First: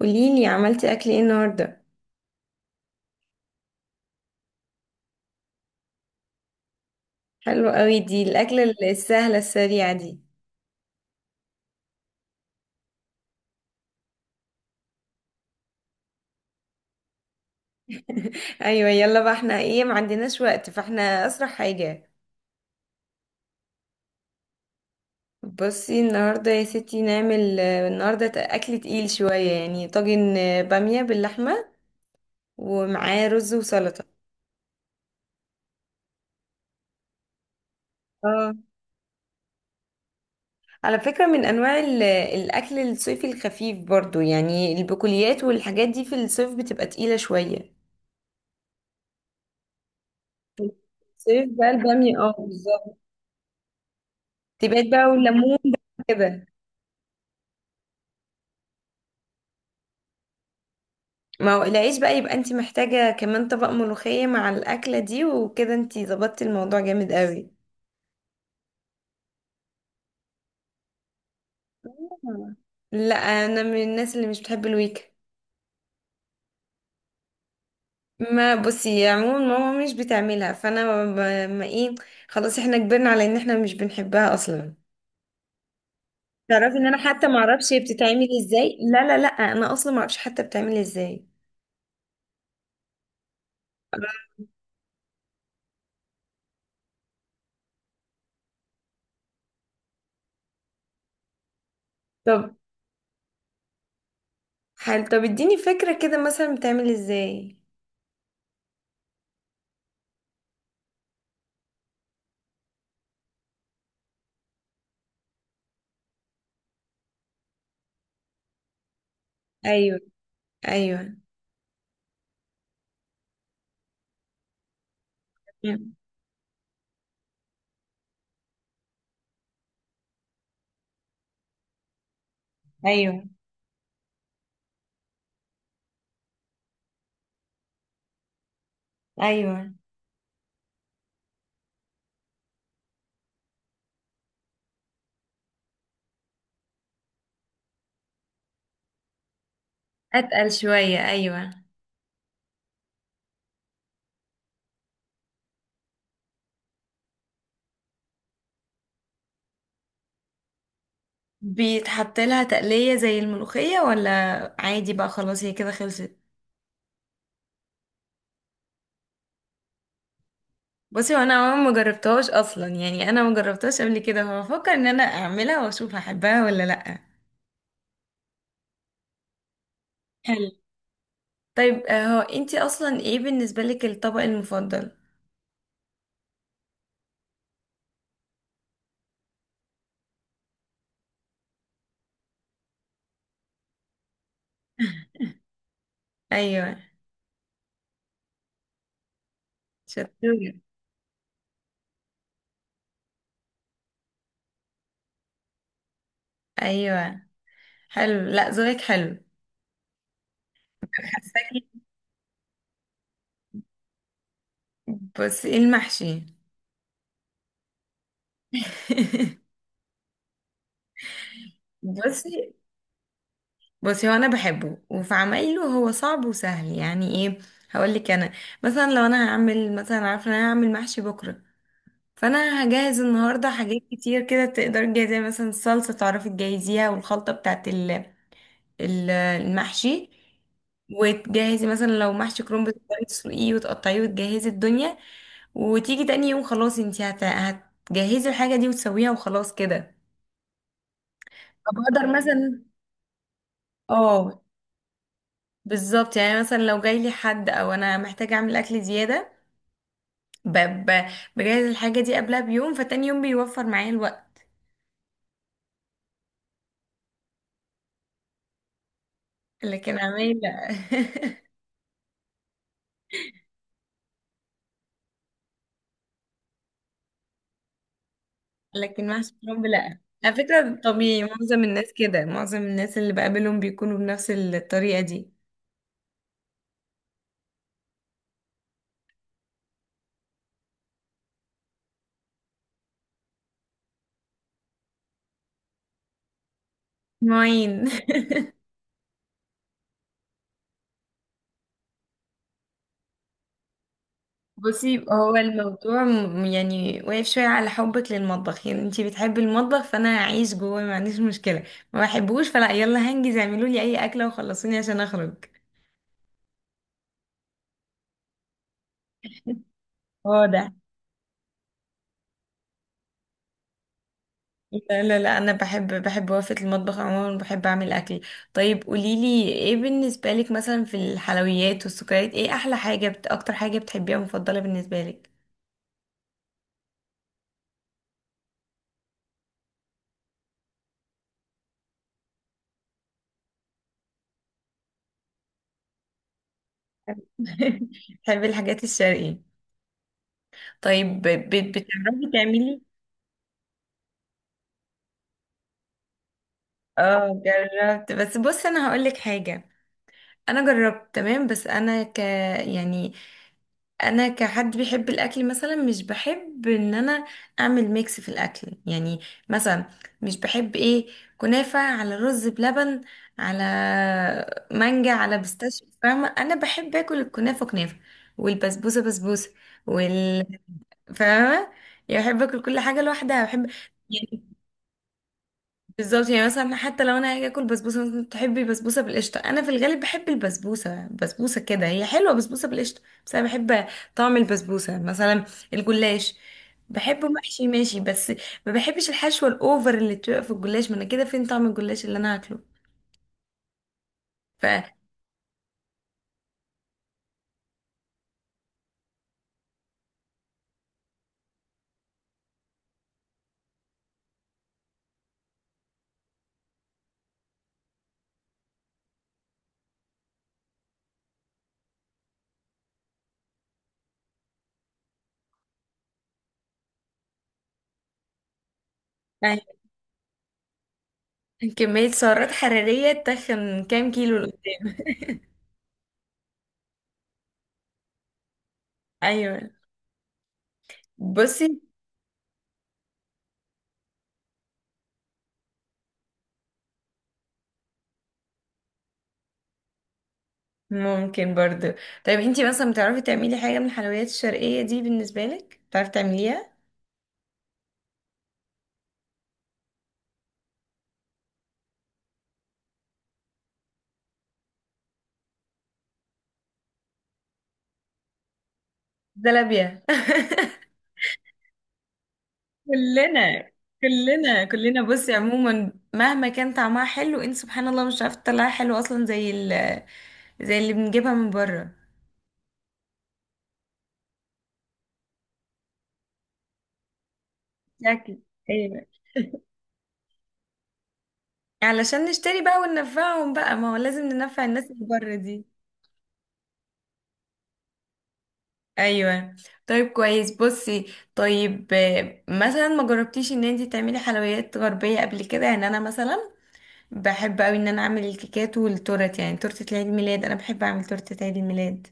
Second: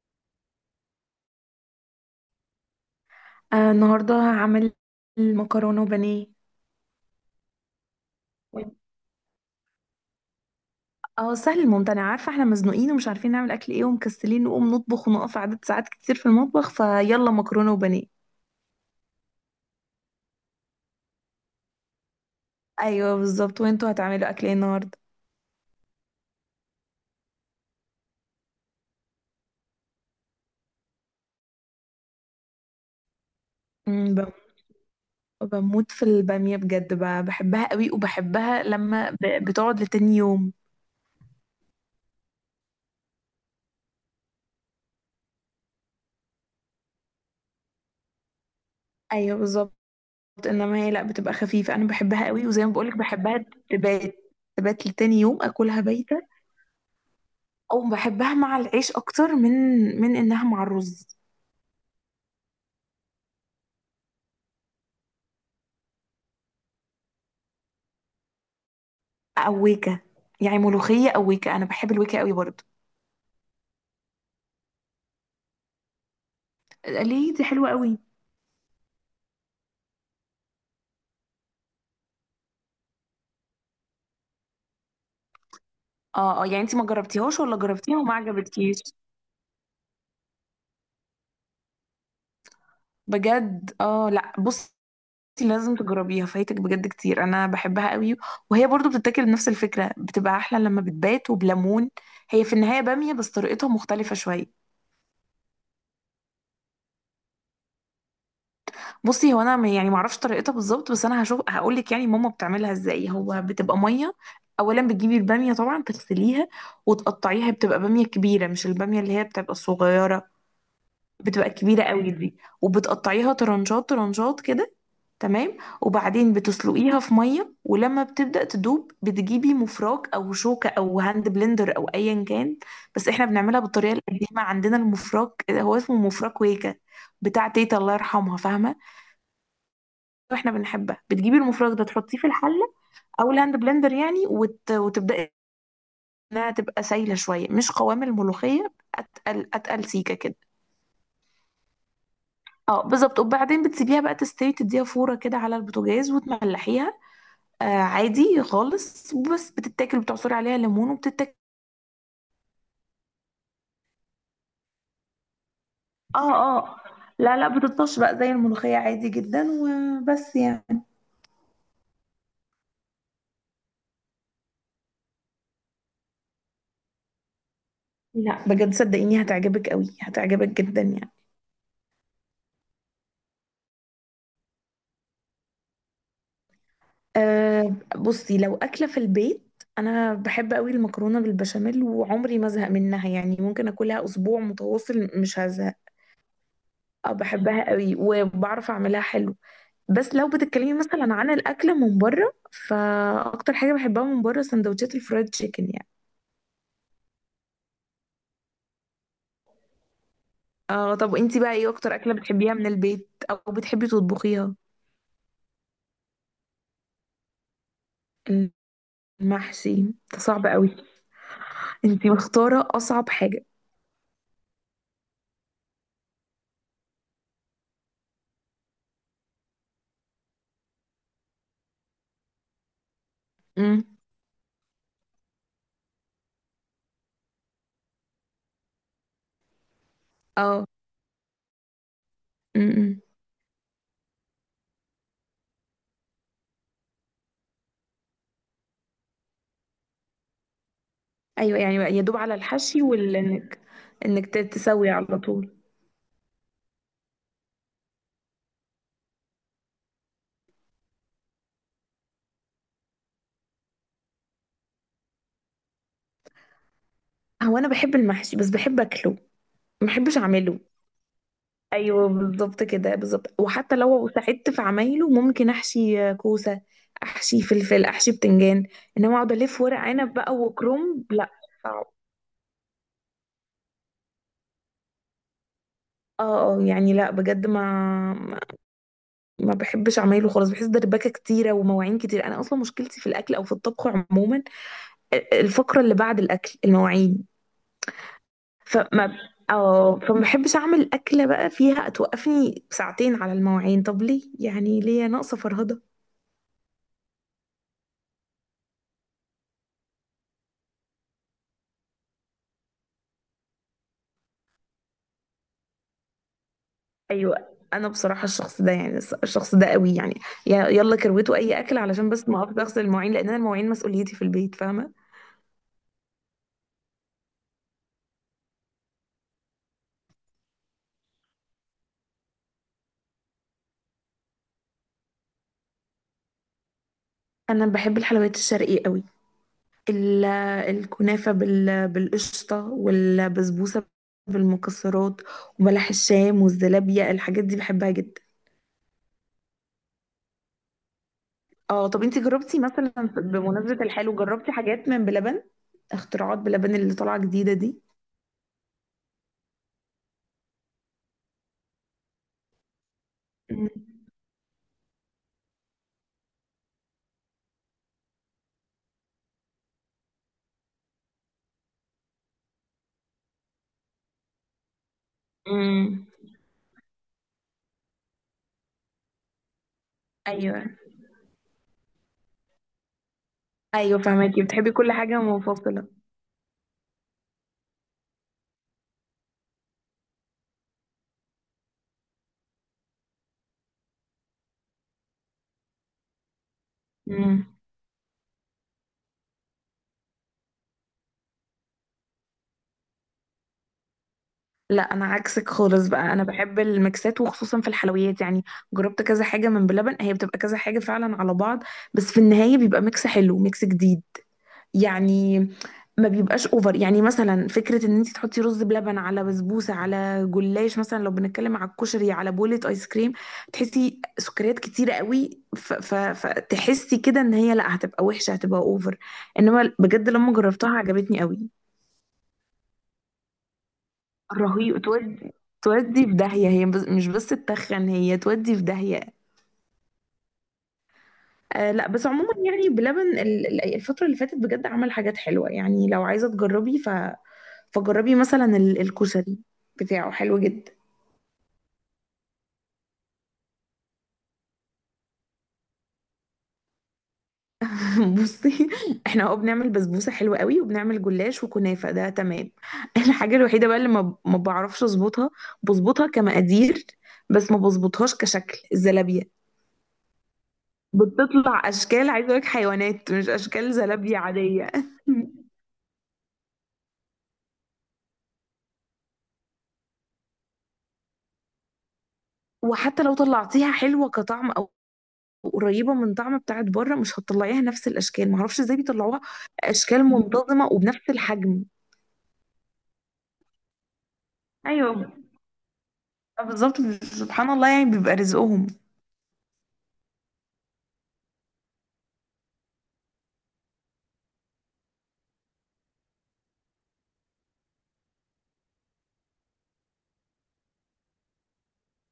قوليلي، عملتي اكل ايه النهارده؟ آه، النهارده هعمل المكرونه وبانيه. حلو قوي، دي الاكل السهله السريعه دي. اه، سهل الممتنع. عارفه، احنا مزنوقين ومش عارفين نعمل اكل ايه، ومكسلين نقوم نطبخ ونقف عدد ساعات كتير في المطبخ، فيلا مكرونه وبانيه. ايوه، يلا بقى، احنا ايه؟ ما عندناش وقت، فاحنا اسرع حاجه. ايوه بالظبط. وانتوا هتعملوا اكل ايه النهارده؟ بصي النهارده يا ستي نعمل، النهارده اكل تقيل شويه، يعني طاجن باميه باللحمه ومعاه رز مم، وسلطه. بم- بموت في الباميه بجد، بحبها قوي، اه، وبحبها لما بتقعد لتاني يوم. على فكره، من انواع الاكل الصيفي الخفيف برضو، يعني البقوليات والحاجات دي في الصيف بتبقى تقيله شويه. ايوه بالظبط. انما هي لا، بتبقى صيف بقى خفيفه. انا الباميه، بحبها اه قوي، وزي ما بالظبط. بقولك بحبها. تبات، تبقى تبات بقى لتاني يوم والليمون اكلها بايته. كده. او بحبها مع العيش اكتر من انها مع الرز. ما هو العيش بقى يبقى انت محتاجة كمان طبق ملوخية مع الأكلة دي، وكده انت ظبطتي الموضوع جامد قوي. أويكة؟ يعني ملوخية أويكة. أنا بحب الويكة قوي آه. برضه. لا، انا من الناس اللي مش بتحب الويك. ليه؟ دي حلوة قوي. ما بصي، عموما ماما مش بتعملها، فانا. ما ايه، خلاص احنا كبرنا على ان احنا مش بنحبها اصلا. اه اه، يعني انت تعرفي ان ما انا حتى ما جربتيهاش ولا اعرفش هي جربتيها وما بتتعمل ازاي؟ عجبتكيش؟ لا، لا، لا، انا اصلا ما اعرفش حتى بتعمل ازاي. بجد؟ اه، لا بصي، لازم تجربيها. فايتك بجد كتير، انا بحبها قوي. وهي برضو بتتاكل بنفس الفكرة، بتبقى احلى لما بتبات، وبليمون. هي في طب. النهاية بامية، بس طريقتها مختلفة شوية. حل، طب اديني فكرة كده، مثلا بتعمل ازاي؟ بصي، هو انا يعني ما اعرفش طريقتها بالظبط، بس انا هشوف هقول لك يعني ماما بتعملها ازاي. هو بتبقى ميه. اولا بتجيبي الباميه، طبعا تغسليها وتقطعيها. بتبقى باميه كبيره، مش الباميه اللي هي بتبقى ايوه، الصغيره. ايوه، بتبقى كبيره قوي دي. وبتقطعيها طرنشات طرنشات كده، تمام. وبعدين بتسلقيها في ميه، ولما بتبدا تدوب بتجيبي مفراك او شوكه او هاند بلندر او ايا كان. بس ايوه، احنا بنعملها بالطريقه القديمه، عندنا المفراك، هو اسمه مفراك ويكا، بتاع تيتا الله يرحمها، فاهمه؟ ايوه. واحنا بنحبها. بتجيبي المفرغ ده تحطيه في الحله، او الهاند بلندر يعني، وتبداي انها تبقى سايله شويه، مش قوام الملوخيه، اتقل اتقل، سيكه كده. اتقل شوية، ايوه. اه بالظبط. وبعدين بتسيبيها بقى تستوي، تديها فوره كده على البوتاجاز، وتملحيها. آه، عادي خالص. بس بتتاكل، بتعصري عليها ليمون وبتتاكل. بيتحط لها تقلية زي الملوخية ولا عادي بقى؟ خلاص هي كده خلصت. اه اه، لا لا. بتطش بقى زي الملوخيه عادي جدا، وبس يعني. بصي، وانا عموما ما جربتهاش اصلا، يعني انا ما جربتهاش قبل كده، فبفكر ان انا اعملها واشوف هحبها ولا لا. لا، بجد صدقيني، هتعجبك قوي، هتعجبك حلو. جدا يعني. طيب هو انتي اصلا ايه بالنسبة لك الطبق المفضل؟ أه، بصي لو أكلة في البيت، أنا بحب قوي المكرونة بالبشاميل، وعمري ما أزهق منها. يعني ممكن أكلها أسبوع متواصل، مش هزهق. ايوه. أه بحبها قوي، وبعرف أعملها حلو. بس لو شطورة. بتتكلمي مثلا عن الأكل من بره، فأكتر حاجة بحبها من بره سندوتشات الفرايد تشيكن يعني. ايوه. حلو، لا ذوقك حلو. أه، طب أنتي بقى حساكي. إيه أكتر أكلة بتحبيها من البيت أو بتحبي تطبخيها؟ بصي، المحشي. المحشي؟ ده صعب قوي. أنتي بصي. مختارة أصعب حاجة. بصي، هو انا بحبه وفي عمايله، هو صعب وسهل يعني، ايه. هقولك انا. مثلا لو انا هعمل مثلا، عارفه ان انا هعمل محشي بكره، فانا هجهز النهارده حاجات امم. كتير كده، تقدري تجهزيها مثلا الصلصه تعرفي تجهزيها، والخلطه بتاعت المحشي. أه. وتجهزي مثلا، لو محشي كرنب أمم. تقدري تسلقيه وتقطعيه وتجهزي الدنيا، وتيجي تاني يوم خلاص، انتي هتجهزي الحاجه دي وتسويها وخلاص كده. ايوه، طب يعني بقى يا اقدر دوب على مثلا، الحشي وال انك اه تسوي على طول. بالظبط، يعني مثلا لو جاي لي حد او انا محتاجه اعمل اكل زياده. ب... ب... بجهز الحاجه دي قبلها بيوم، فتاني يوم بيوفر معايا الوقت. هو انا بحب المحشي، بس بحب اكله، ما لكن بحبش عمال اعمله. لا. ايوه بالظبط كده، بالظبط. وحتى لو ساعدت في عمايله، ممكن احشي كوسه، احشي فلفل، احشي بتنجان. لكن انما اقعد محشي الف كرنب ورق لا، عنب على بقى فكره وكرنب، طبيعي، لا، معظم صعب. الناس كده، معظم الناس اللي بقابلهم بيكونوا بنفس الطريقه دي. اه اه يعني لا، بجد، ما ما بحبش اعمله خالص. بحس دربكه كتيره ومواعين كتير. انا اصلا مشكلتي في الاكل او في الطبخ عموما، الفقره اللي بعد الاكل المواعين. معين. فما اه فما بحبش اعمل اكله بقى فيها توقفني ساعتين على المواعين. طب ليه يعني؟ بصي، ليه؟ هو ناقصه فرهضه؟ الموضوع يعني واقف شوية على حبك للمطبخ، يعني انتي بتحبي المطبخ، فانا هعيش جوه ما عنديش مشكلة. ما بحبوش فلا يلا هنجز، اعملوا لي اي اكلة وخلصوني عشان اخرج. ايوه، انا بصراحه الشخص ده، يعني الشخص ده قوي يعني. واضح. يلا كروته اي اكل، علشان بس ما اقف اغسل المواعين، لان انا المواعين مسؤوليتي في البيت، فاهمه؟ لا، لا، لا، انا بحب بحب وقفة المطبخ عموما، بحب اعمل اكل. طيب قوليلي ايه بالنسبة لك، مثلا في الحلويات والسكريات، ايه احلى حاجة اكتر حاجة بتحبيها مفضلة بالنسبة لك؟ انا بحب الحلويات الشرقيه قوي، ال- الكنافه بالقشطه، والبسبوسه بالمكسرات، وبلح الشام والزلابيه، الحاجات دي بحبها جدا. بحب الحاجات الشرقية. طيب. اه، طب انت بتعرفي جربتي تعملي؟ مثلا بمناسبة الحلو، جربتي حاجات من بلبن؟ اختراعات بلبن اللي طالعة اه جديدة دي؟ جربت، بس بص انا هقولك حاجة. انا جربت تمام، بس انا. يعني مم. انا كحد بيحب الاكل، مثلا مش بحب ان انا اعمل ميكس في الاكل، يعني مثلا. مش بحب ايه؟ كنافة على رز بلبن، على مانجا، على بيستاشيو. مم. فاهمة، انا بحب اكل الكنافة كنافة، والبسبوسة بسبوسة، وال ايوه فاهمة، يعني بحب اكل كل حاجة لوحدها، بحب، ايوه، فهماكي، يعني. بتحبي كل حاجة منفصلة. بالظبط، يعني مثلا حتى لو انا هاجي اكل بسبوسه، مثلا تحبي بسبوسه بالقشطه، انا في الغالب بحب البسبوسه بسبوسه، كده هي حلوه بسبوسه بالقشطه، بس انا بحب طعم البسبوسه مثلا. الجلاش بحبه مم. محشي ماشي، بس ما بحبش الحشوه الاوفر اللي بتبقى في الجلاش، ما انا كده فين طعم الجلاش اللي انا هاكله؟ ف لا، انا عكسك خالص بقى. انا بحب الميكسات، وخصوصا في الحلويات يعني. جربت كذا حاجة من بلبن، هي بتبقى كذا حاجة فعلا على بعض، بس في النهاية بيبقى ميكس حلو، ميكس جديد يعني. ما بيبقاش اوفر. يعني مثلا فكره ان انت تحطي رز بلبن على بسبوسه على جلاش، مثلا لو بنتكلم على الكشري على بولة ايس كريم، تحسي سكريات كتيره قوي، فتحسي كده ان هي لا، هتبقى وحشه، هتبقى اوفر. يعني انما بجد لما جربتها عجبتني قوي. كميه سعرات حراريه تخن كام كيلو لقدام. رهيب. تودي، تودي في داهيه. هي بس مش بس تتخن، هي تودي في داهيه. ايوه، بصي. آه لا، بس عموما يعني بلبن الفتره اللي فاتت بجد عمل حاجات حلوه. يعني لو عايزه تجربي، فجربي مثلا الكشري بتاعه حلو جدا. ممكن برضو. طيب انتي مثلا بتعرفي تعملي حاجه من الحلويات الشرقيه دي، بالنسبه لك بتعرفي تعمليها؟ بصي، احنا اه بنعمل بسبوسه حلوه قوي، وبنعمل جلاش وكنافه، ده تمام. الحاجه الوحيده بقى اللي ما بعرفش اظبطها، بظبطها كمقادير، بس ما بظبطهاش كشكل الزلابيه. زلابية. بتطلع اشكال، عايزه اقول لك حيوانات، مش كلنا، اشكال زلابيه كلنا، عاديه. كلنا، بصي عموما مهما كان طعمها حلو، انت سبحان الله مش عارفه تطلعها حلو اصلا، زي زي اللي بنجيبها من بره. وحتى لو طلعتيها حلوه كطعم او قريبه من طعم بتاعت بره، مش هتطلعيها نفس الاشكال. ما شكل، اعرفش ازاي ايوه. بيطلعوها اشكال منتظمه وبنفس الحجم. علشان نشتري بقى وننفعهم بقى، ما هو لازم ننفع الناس اللي ايوه بره دي. بالظبط، سبحان الله، يعني بيبقى رزقهم. ايوه. طيب كويس، بصي. طيب مثلا ما جربتيش ان انت تعملي حلويات غربيه قبل كده؟ يعني انا مثلا بحب قوي ان انا اعمل الكيكات والتورت، يعني تورته عيد الميلاد، انا بحب اعمل تورته عيد الميلاد.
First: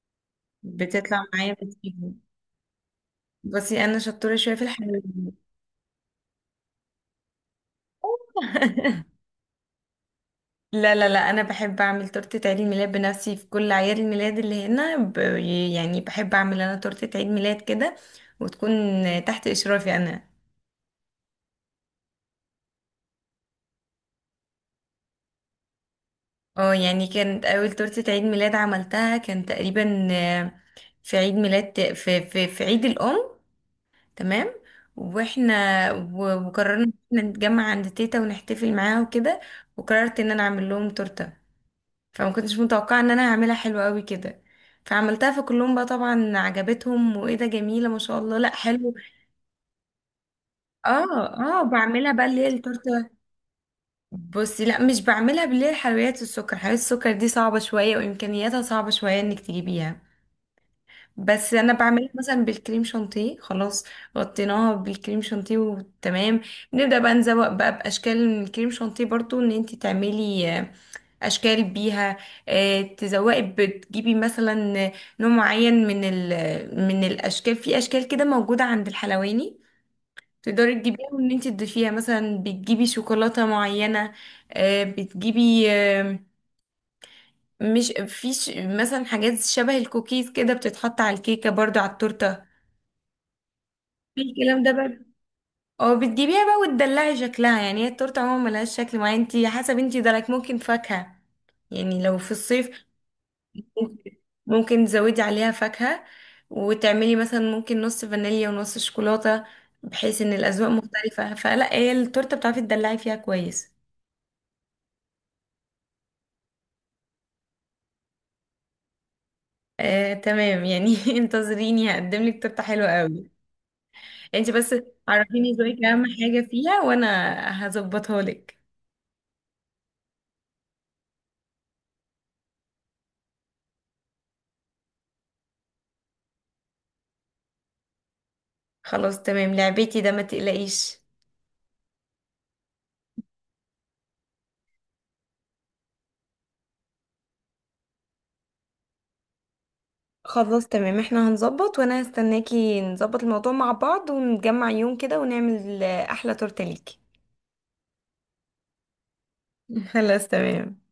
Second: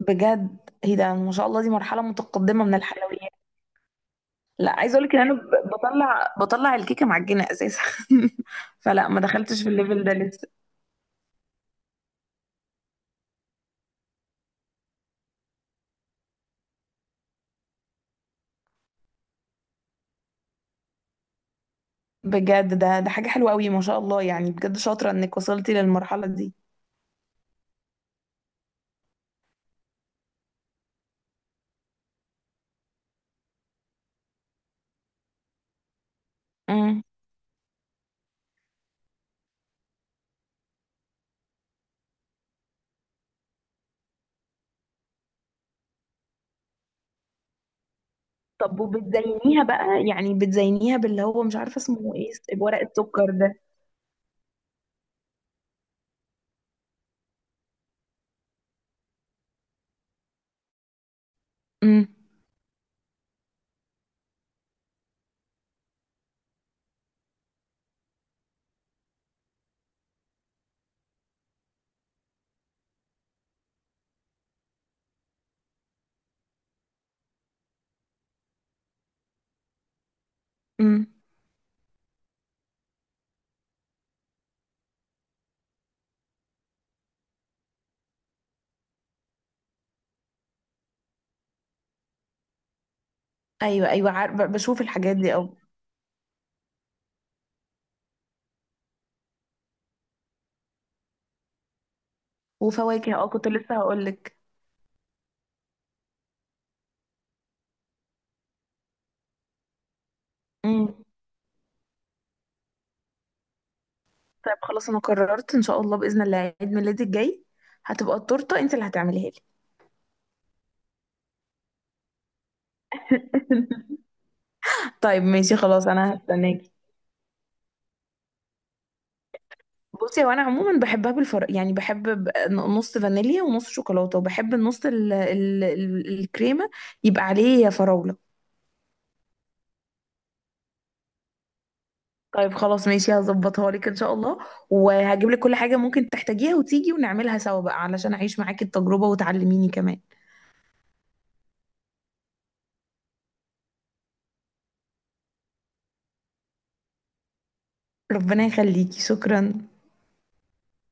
بجد؟ ايه ده، بتطلع ما شاء معايا الله، دي مرحلة بتجيب. متقدمة من الحلويات. بصي انا شطوره شويه في لا، عايزة الحلويات. اقولك ان انا بطلع الكيكة معجنة اساسا. فلا ما دخلتش في الليفل ده لسه. لا، لا، لا، انا بحب اعمل تورته عيد الميلاد بنفسي في كل اعياد الميلاد اللي هنا. يعني بحب اعمل انا تورته عيد ميلاد كده، وتكون تحت اشرافي انا. بجد؟ ده حاجة حلوة قوي، ما شاء الله. يعني بجد شاطرة انك وصلتي للمرحلة دي. اه يعني كانت اول تورته عيد ميلاد عملتها كان تقريبا في عيد ميلاد، في عيد الام. تمام. واحنا وقررنا إن امم احنا نتجمع عند تيتا ونحتفل معاها وكده. وقررت ان انا اعمل لهم تورته، فما كنتش متوقعه ان انا هعملها حلوه قوي كده. فعملتها في كلهم، بقى طبعا عجبتهم، وايه ده جميله ما شاء الله، لا طب حلو. وبتزينيها بقى، يعني بتزينيها اه. باللي هو مش اه، عارفة بعملها اسمه بقى ايه؟ اللي هي ورق التورته. السكر ده؟ بصي، لا مش بعملها باللي هي حلويات السكر، حلويات السكر دي صعبه شويه وامكانياتها صعبه شويه انك تجيبيها. بس انا امم. بعملها مثلا بالكريم شانتيه، خلاص. غطيناها بالكريم شانتيه وتمام. نبدا بقى نزوق بقى باشكال من الكريم شانتيه برضو، ان انت تعملي اشكال بيها. تزوقي بتجيبي مثلا نوع معين من من الاشكال، في اشكال كده موجوده عند الحلواني، تقدري امم. تجيبيها وان انت تضيفيها، مثلا بتجيبي شوكولاته معينه. بتجيبي مش في مثلا حاجات شبه الكوكيز كده بتتحط على الكيكه برضو على التورته. ايوه ايوه، في عارفة، الكلام ده بشوف بقى، الحاجات دي او اه بتجيبيها بقى وتدلعي شكلها، يعني هي التورته عموما ملهاش شكل معين، انت حسب انت درك ممكن فاكهه، يعني لو في الصيف وفواكه، اه، كنت لسه هقولك. ممكن تزودي عليها فاكهة، وتعملي مثلا ممكن نص فانيليا ونص شوكولاتة، بحيث ان الأذواق مختلفة، فلا هي التورتة بتعرفي تدلعي فيها كويس. طيب خلاص، انا قررت ان شاء الله باذن الله عيد ميلادي الجاي هتبقى التورته انت اللي هتعمليها لي. تمام يعني. انتظريني هقدم لك تورته حلوه قوي. انت بس طيب عرفيني ماشي ذوقك خلاص، اهم انا حاجه هستناكي. فيها، وانا هظبطها لك. بصي، هو انا عموما بحبها بالفرق، يعني بحب نص فانيليا ونص شوكولاته، وبحب النص الكريمه يبقى عليه فراوله. خلاص تمام، لعبتي ده ما تقلقيش. طيب خلاص ماشي، هظبطها لك ان شاء الله. وهجيب لك كل حاجه ممكن تحتاجيها، وتيجي ونعملها سوا بقى علشان اعيش معاكي التجربه، وتعلميني كمان. خلاص تمام، احنا هنظبط، وانا هستناكي نظبط الموضوع مع بعض ونجمع يوم كده ونعمل احلى تورته ليكي. ربنا يخليكي، شكرا. خلاص تمام.